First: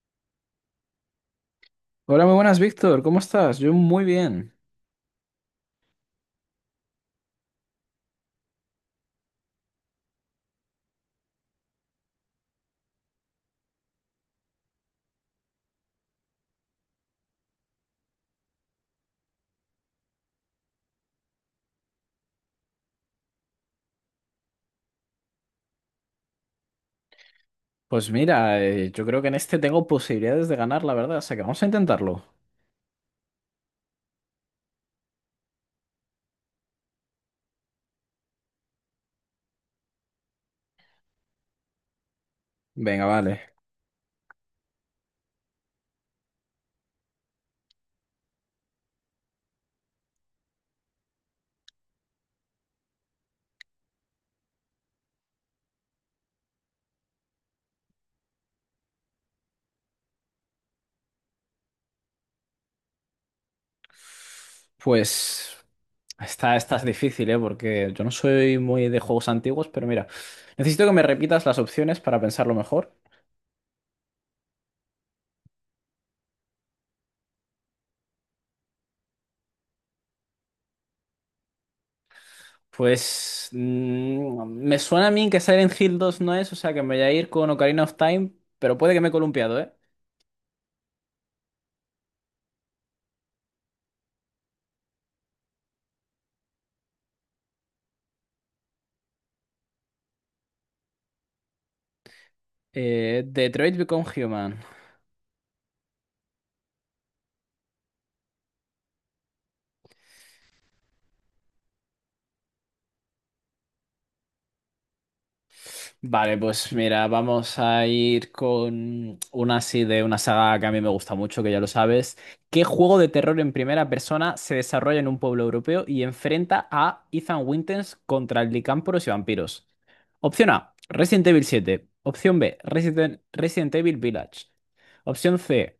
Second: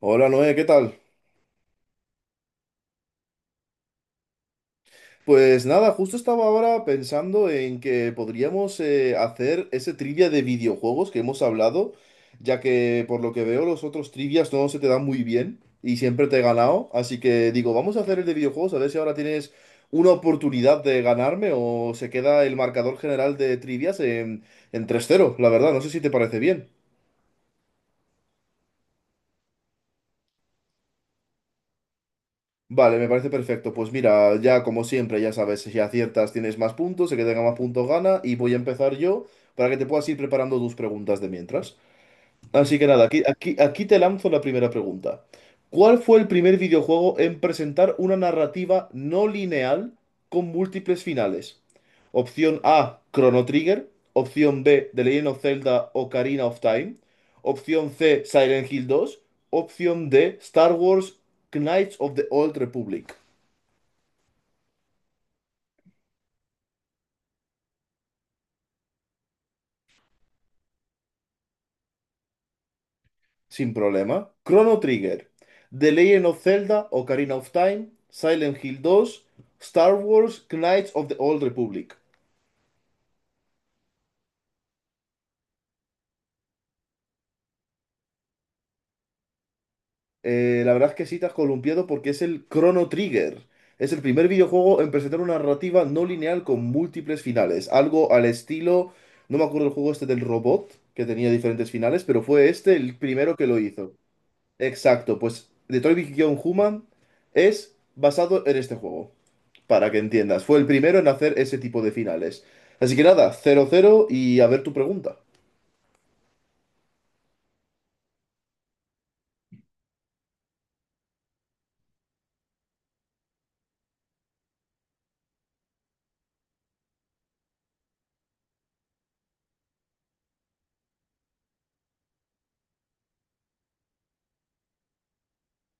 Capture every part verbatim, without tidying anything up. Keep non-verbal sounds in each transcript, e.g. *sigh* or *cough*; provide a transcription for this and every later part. Hola Noé, ¿qué tal? Hola, muy buenas, Víctor. ¿Cómo estás? Yo muy bien. Pues nada, justo estaba ahora pensando en que podríamos eh, hacer ese trivia de videojuegos que hemos hablado, ya que por lo que veo los otros trivias no se te dan muy bien y siempre te he ganado, así que digo, vamos a hacer el de videojuegos, a ver si ahora tienes una oportunidad de ganarme o se queda el marcador general de trivias en, en tres cero, la verdad, no sé si te parece bien. Pues mira, eh, yo creo que en este tengo posibilidades de ganar, la verdad. O sea que vamos a intentarlo. Vale, me parece perfecto. Pues mira, ya como siempre, ya sabes, si aciertas tienes más puntos, el que tenga más puntos gana y voy a empezar yo para que te puedas ir preparando tus preguntas de mientras. Así que nada, Venga, aquí, vale. aquí, aquí te lanzo la primera pregunta. ¿Cuál fue el primer videojuego en presentar una narrativa no lineal con múltiples finales? Opción A, Chrono Trigger. Opción B, The Legend of Zelda Ocarina of Time. Opción C, Silent Hill dos. Opción D, Star Wars Knights of the Old Republic. Pues esta, esta es difícil, ¿eh? Porque yo no soy muy de juegos antiguos, pero mira, necesito que me repitas las opciones para pensarlo mejor. Sin problema. Chrono Trigger, The Legend of Zelda Ocarina of Time, Silent Hill dos, Star Wars Knights of the Old Republic. Pues mm, me suena a mí que Silent Hill dos no es, o sea que me voy a ir con Ocarina of Time, pero puede que me he columpiado, ¿eh? Eh, la verdad es que sí te has columpiado porque es el Chrono Trigger. Es el primer videojuego en presentar una narrativa no lineal con múltiples finales. Algo al estilo, no me acuerdo el juego este del robot, que tenía diferentes finales, pero fue este el Eh, primero que lo Detroit hizo. Become Human. Exacto, pues Detroit Become Human es basado en este juego, para que entiendas. Fue el primero en hacer ese tipo de finales. Así que nada, cero cero y a ver tu pregunta. Vale, pues mira, vamos a ir con una así de una saga que a mí me gusta mucho, que ya lo sabes. ¿Qué juego de terror en primera persona se desarrolla en un pueblo europeo y enfrenta a Ethan Winters contra licámporos y vampiros? Opción A, Resident Evil siete. Opción B, Resident, Resident Evil Village. Opción C,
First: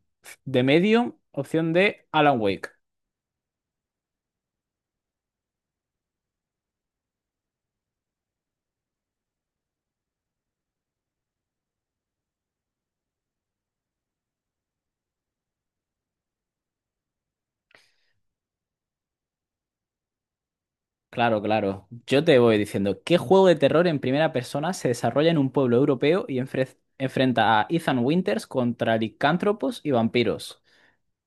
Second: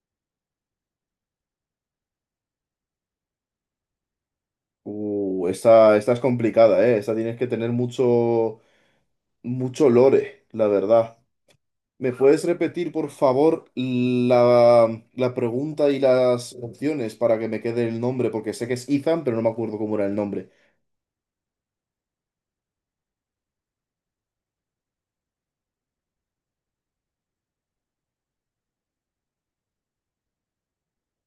The Medium. Opción D, Alan Wake. Uh, esta, esta es complicada, ¿eh? Esta tienes que tener mucho... Mucho lore, la verdad. ¿Me puedes repetir, por favor, la, la pregunta y las opciones para que me quede el nombre? Porque sé que es Ethan, pero no me acuerdo cómo era el nombre. Claro, claro. Yo te voy diciendo, ¿qué juego de terror en primera persona se desarrolla en un pueblo europeo y enfre- enfrenta a Ethan Winters contra licántropos y vampiros?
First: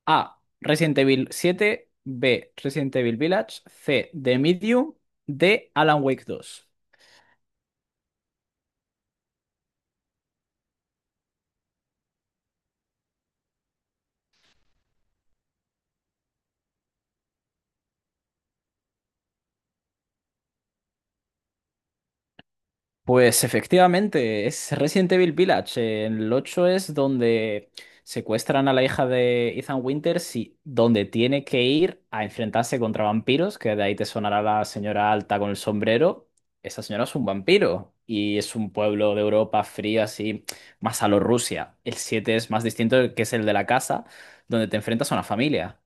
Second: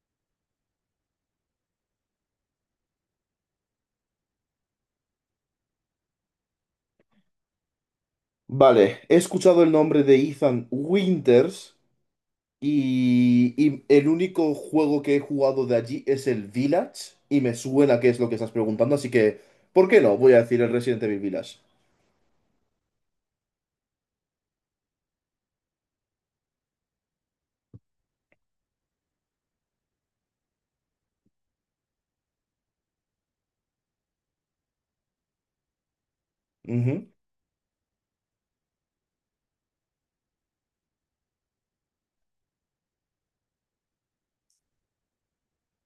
A. Resident Evil siete, B. Resident Evil Village, C. The Medium, D. Alan Wake dos. Vale, he escuchado el nombre de Ethan Winters y, y el único juego que he jugado de allí es el Village y me suena que es lo que estás preguntando, así que, ¿por qué no? Voy a decir el Resident Evil Village. Pues efectivamente, es Resident Evil Village. Eh, En el ocho es donde secuestran a la hija de Ethan Winters y donde tiene que ir a enfrentarse contra vampiros, que de ahí te sonará la señora alta con el sombrero. Esa señora Ujú. es un vampiro y es un pueblo de Europa fría, así, más a lo Rusia. El siete es más distinto, que es el de la casa, donde te enfrentas a una familia.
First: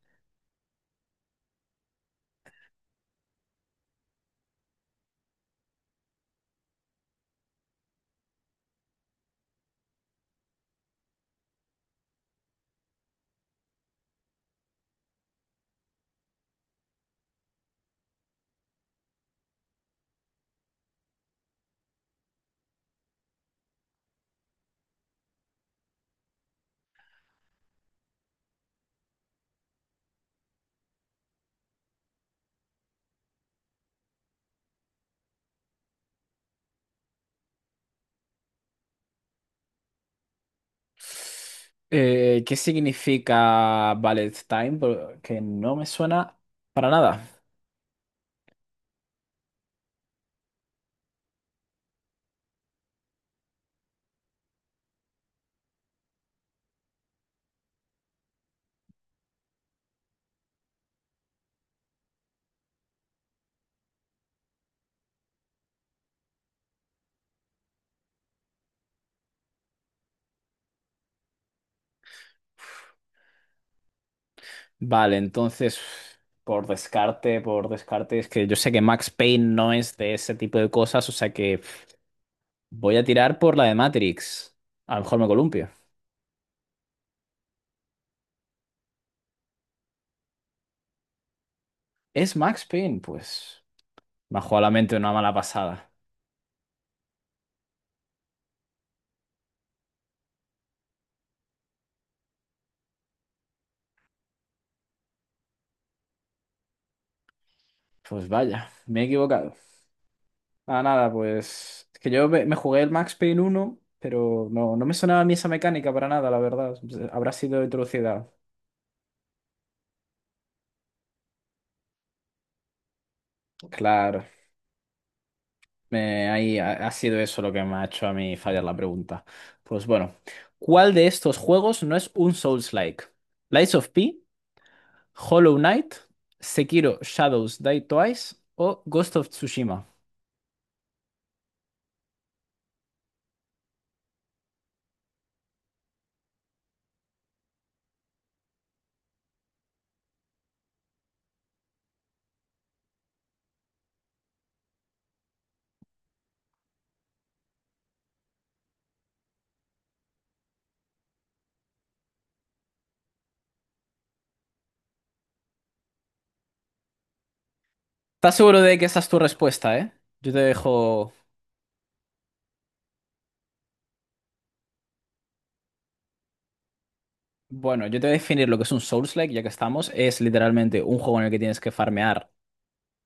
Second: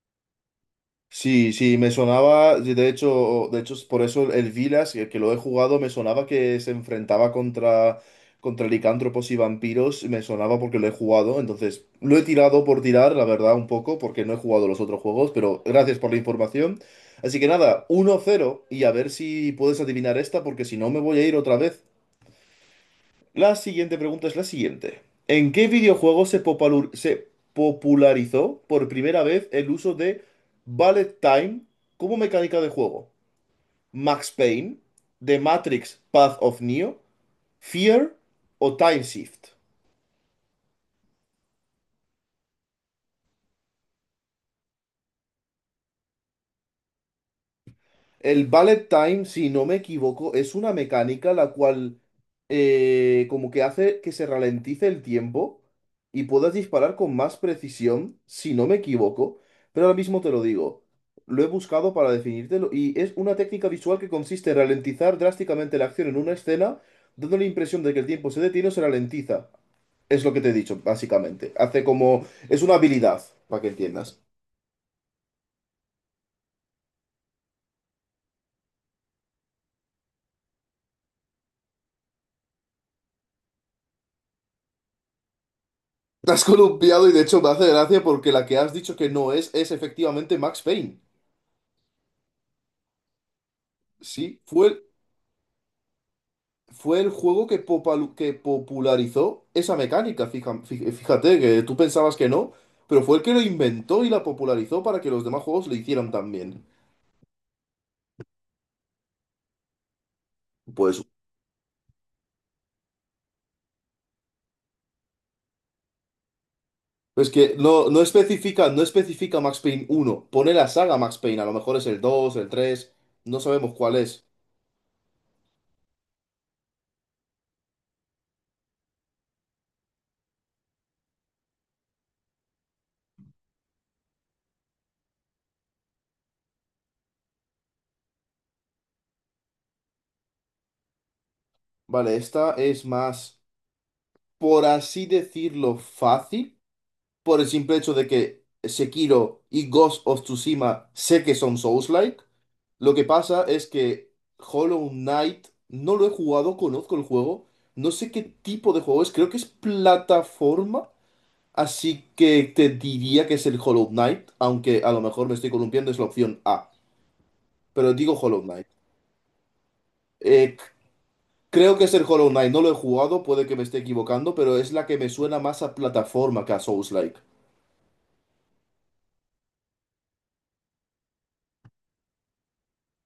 Sí, sí, me sonaba, de hecho, de hecho, es por eso el Vilas, que, que lo he jugado, me sonaba que se enfrentaba contra, contra licántropos y vampiros, me sonaba porque lo he jugado, entonces lo he tirado por tirar, la verdad, un poco, porque no he jugado los otros juegos, pero gracias por la información. Así que nada, uno cero y a ver si puedes adivinar esta, porque si no me voy a ir otra vez. La siguiente pregunta es la siguiente. ¿En qué videojuego se, popalur- se popularizó por primera vez el uso de Bullet Time como mecánica de juego? ¿Max Payne, The Matrix Path of Neo, Fear o Time Shift? Eh, ¿qué significa Ballet Time? Porque no me suena para nada. El bullet time, si no me equivoco, es una mecánica la cual eh, como que hace que se ralentice el tiempo y puedas disparar con más precisión, si no me equivoco. Pero ahora mismo te lo digo. Lo he buscado para definírtelo y es una técnica visual que consiste en ralentizar drásticamente la acción en una escena, dando la impresión de que el tiempo se detiene o se ralentiza. Es lo que te he dicho, básicamente. Hace como... Es una habilidad, para que entiendas. Vale, entonces, por descarte, por descarte, es que yo sé que Max Payne no es de ese tipo de cosas, o sea que voy a tirar por la de Matrix. A lo mejor me columpio. *laughs* Te has columpiado y de hecho me hace gracia porque la que has dicho que no es es efectivamente Max Payne. ¿Es Max Payne? Pues me Sí, ha jugado fue la el, mente una mala pasada. fue el juego que, popalu- que popularizó esa mecánica. fija- fí- Fíjate que tú pensabas que no, pero fue el que lo inventó y la popularizó para que los demás juegos lo hicieran también. Pues vaya, me he equivocado. Ah, Pues nada, pues es que yo me, me jugué el Max Payne uno, pero no, no me sonaba a mí esa mecánica para nada, la verdad. es Habrá que sido no, no introducida. especifica, no especifica Max Payne uno pone la saga Max Payne, a lo mejor es el dos el tres no sabemos cuál es. Claro. Eh, ahí ha, ha sido eso lo que me ha hecho a mí fallar la pregunta. Pues bueno, ¿cuál de estos juegos no es un Souls-like? ¿Lies of P, Hollow Knight, Sekiro Shadows Die Twice o Ghost of Tsushima? Vale, esta es más, por así decirlo, fácil, por el simple hecho de que Sekiro y Ghost of Tsushima sé que son Souls-like. Lo que pasa es que Hollow Knight no lo he jugado, conozco el juego, no sé qué tipo de juego es, creo que es plataforma, así que te diría que es el Hollow Knight, aunque a lo mejor me estoy columpiando, es la opción A, pero digo ¿Estás Hollow seguro Knight. de que esa es tu respuesta, eh? Yo te Eh, c- dejo... Creo que es el Hollow Knight, no lo he jugado, puede que me esté equivocando, pero es la que me suena más a plataforma que a Souls-like. Bueno, yo te voy a definir lo que es un Souls-like, ya que estamos. Es literalmente un juego en el que tienes que farmear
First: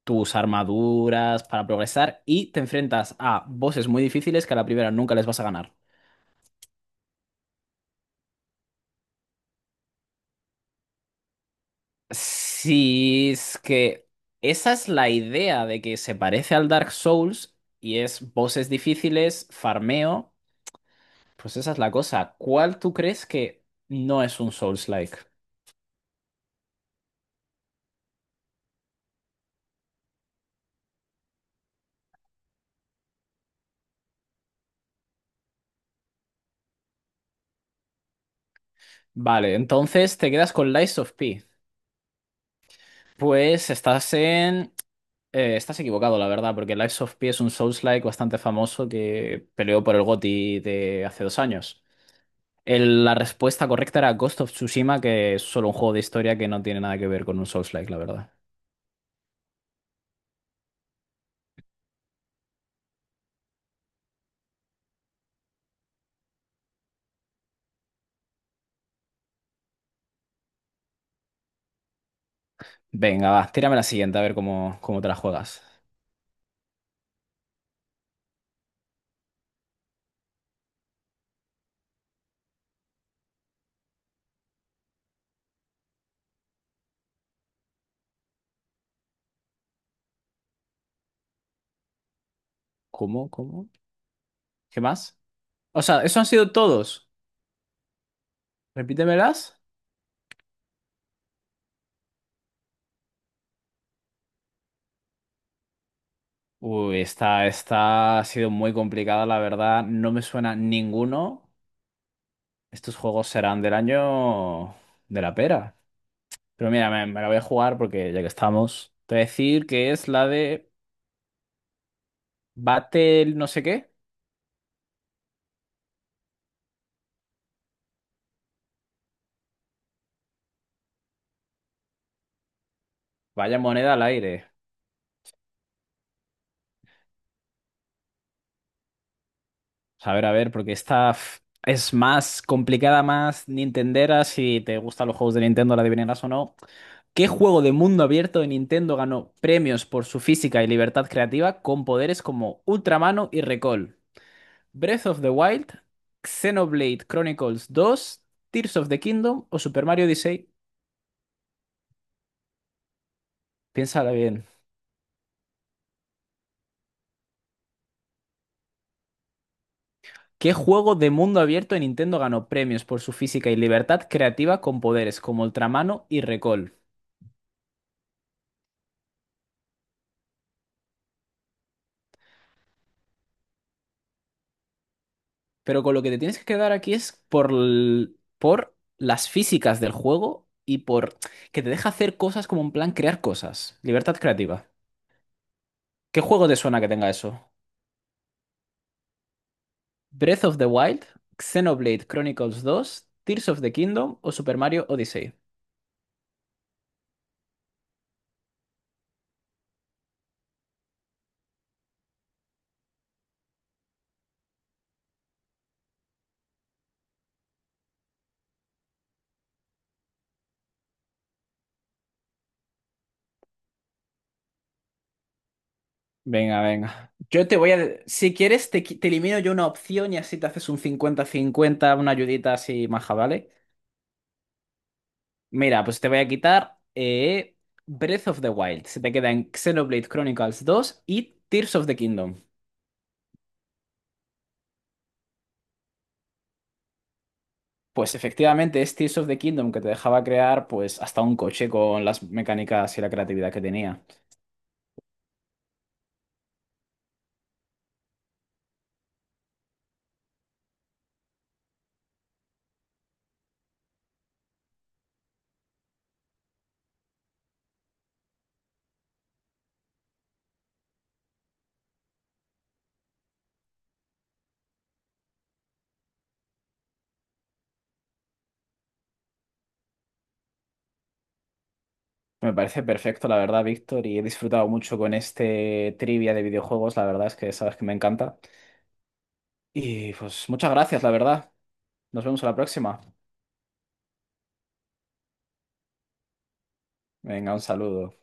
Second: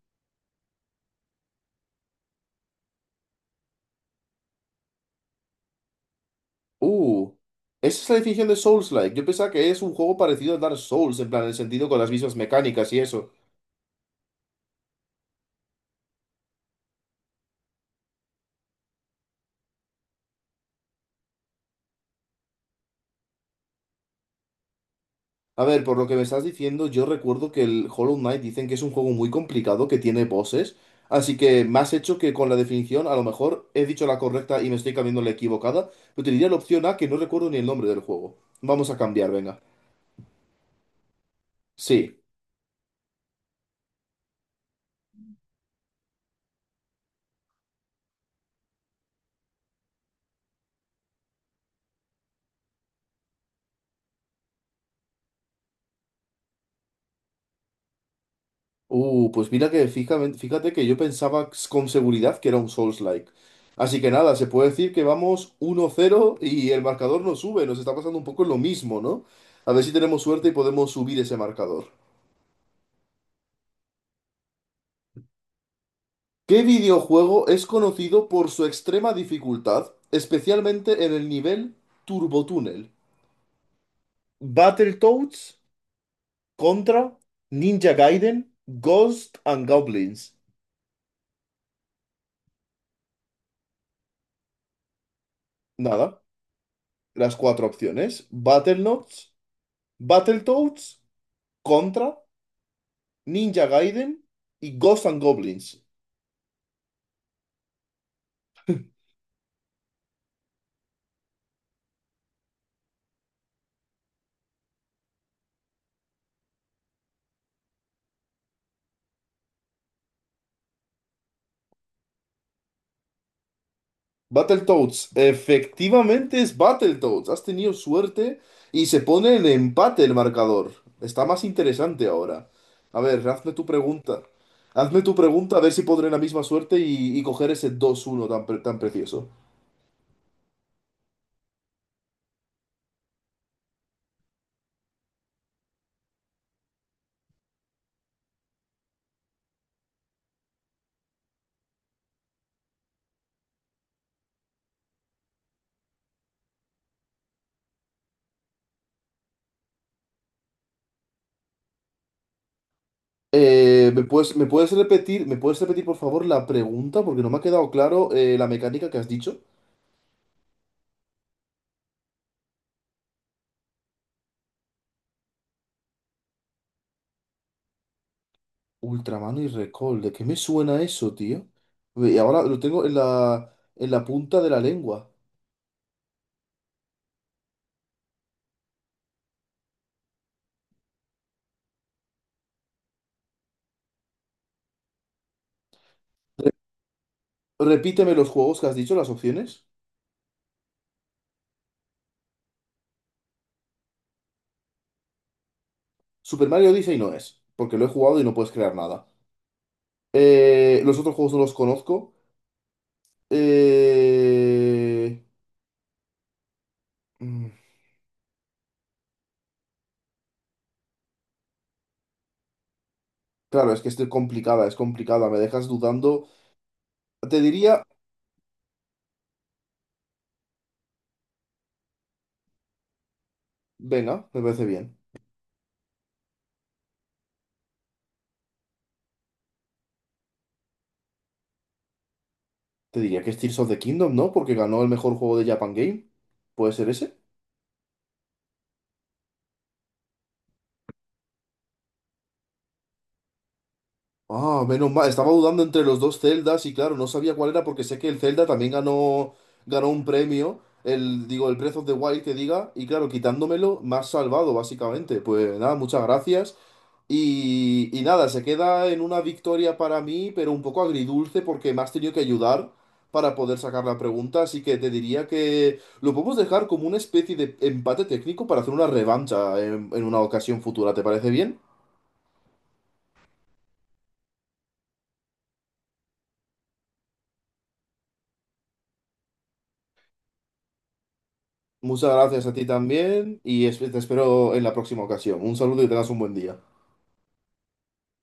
tus armaduras para progresar y te enfrentas a bosses muy difíciles que a la primera nunca les vas a ganar. Uh, esa es la definición de Souls-like. Yo pensaba que es un juego parecido a Dark Souls, en plan, en el sentido con las mismas mecánicas y Sí, eso. es que esa es la idea de que se parece al Dark Souls y es voces difíciles, farmeo. Pues esa es la cosa. ¿Cuál tú crees que no es un Souls-like? A ver, por lo que me estás diciendo, yo recuerdo que el Hollow Knight dicen que es un juego muy complicado, que tiene bosses. Así que me has hecho que con la definición, a lo mejor he dicho la correcta y me estoy cambiando la equivocada. Pero te diría la opción A, que no recuerdo ni el nombre del juego. Vamos a cambiar, Vale, venga. entonces te quedas con Lies of P. Sí. Pues estás en. eh, estás equivocado, la verdad, porque Lies of P es un Souls-like bastante famoso que peleó por el G O T Y de hace dos años. El- la respuesta correcta era Ghost of Tsushima, que es solo un juego de historia que no tiene nada que ver con un Souls-like, la verdad. Uh, pues mira que fíjame- fíjate, que yo pensaba con seguridad que era un Souls-like. Así que nada, se puede decir que vamos uno cero y el marcador no sube. Nos está pasando un poco lo mismo, ¿no? A ver si tenemos suerte y podemos subir ese marcador. Venga, va, tírame la siguiente, a ver cómo, cómo te la juegas. ¿Qué videojuego es conocido por su extrema dificultad, especialmente en el nivel Turbotúnel? Battletoads contra Ninja Gaiden, Ghost and Goblins. ¿Cómo? ¿Cómo? ¿Qué más? O sea, eso Nada, han sido todos. las cuatro opciones. Battletoads, Repítemelas. Battletoads. Contra, Ninja Gaiden y Ghosts and Goblins. Uy, esta, esta ha sido muy complicada, la verdad. No me suena ninguno. Estos juegos serán del año de la pera. Pero mira, me, me la voy a jugar porque ya que estamos, te voy a decir que es la de Battle no sé qué. Battletoads, efectivamente es Battletoads. Has tenido suerte y se pone en empate el marcador. Está más interesante ahora. A ver, hazme Vaya tu moneda al pregunta. aire. Hazme tu pregunta a ver si podré la misma suerte y, y coger ese dos uno tan, pre- tan precioso. A ver, a ver, porque esta f- es más complicada, más nintendera, si te gustan los juegos de Nintendo, la adivinarás o no. ¿Qué juego de mundo abierto de Nintendo ganó premios por su física y libertad creativa con poderes como Ultramano y Recall? ¿Breath of the Wild, Xenoblade Chronicles dos, Tears of the Kingdom o Super Mario Odyssey? Eh, ¿me Piénsala puedes, bien. me puedes repetir, me puedes repetir por favor la pregunta? Porque no me ha quedado claro eh, la mecánica que has dicho. ¿Qué juego de mundo abierto de Nintendo ganó premios por su física y libertad creativa con poderes como Ultramano y Recall? Ultraman y Recall, ¿de qué me suena eso, tío? Y ahora lo tengo en la, en la punta de la lengua. Pero con lo que te tienes que quedar aquí es por, l- por las físicas del juego y por que te deja hacer cosas como en plan crear cosas. Libertad creativa. ¿Qué juego te suena que tenga eso? Repíteme los juegos que has dicho, las opciones. Breath of the Wild, Xenoblade Chronicles dos, Tears of the Kingdom o Super Mario Odyssey. Super Mario Odyssey no es, porque lo he jugado y no puedes crear nada. Eh, los otros juegos no los conozco. Eh, mm, Claro, es que estoy complicada, es complicada, me dejas dudando. Venga, venga. Te Yo te voy diría, a... Si quieres, te, qui- te elimino yo una opción y así te haces un cincuenta cincuenta, una ayudita así maja, ¿vale? venga, me parece bien. Mira, pues te voy a quitar eh, Breath of the Wild. Se te queda en Xenoblade Chronicles dos y Tears of the Kingdom. Te diría que es Tears of the Kingdom, ¿no? Porque ganó el mejor juego de Japan Game. ¿Puede ser ese? Pues efectivamente es Tears of the Kingdom, que te dejaba crear pues hasta un coche con las mecánicas y la creatividad que tenía. Ah, menos mal. Estaba dudando entre los dos Zeldas y claro, no sabía cuál era porque sé que el Zelda también ganó, ganó un premio, el, digo, el Breath of the Wild que diga, y claro, quitándomelo, me has salvado, básicamente. Pues nada, muchas gracias. Y, y nada, se queda en una victoria para mí, pero un poco agridulce porque me has tenido que ayudar para poder sacar la pregunta, así que te diría que lo podemos dejar como una especie de empate técnico para hacer una revancha en en una ocasión futura, ¿te parece bien? Me parece perfecto, la verdad, Víctor, y he disfrutado mucho con este trivia de videojuegos. La verdad es que sabes que me encanta. Y pues muchas gracias, la verdad. Muchas Nos vemos gracias a a la ti próxima. también y esp- te espero en la próxima ocasión. Un saludo y tengas un buen día. Venga, un saludo.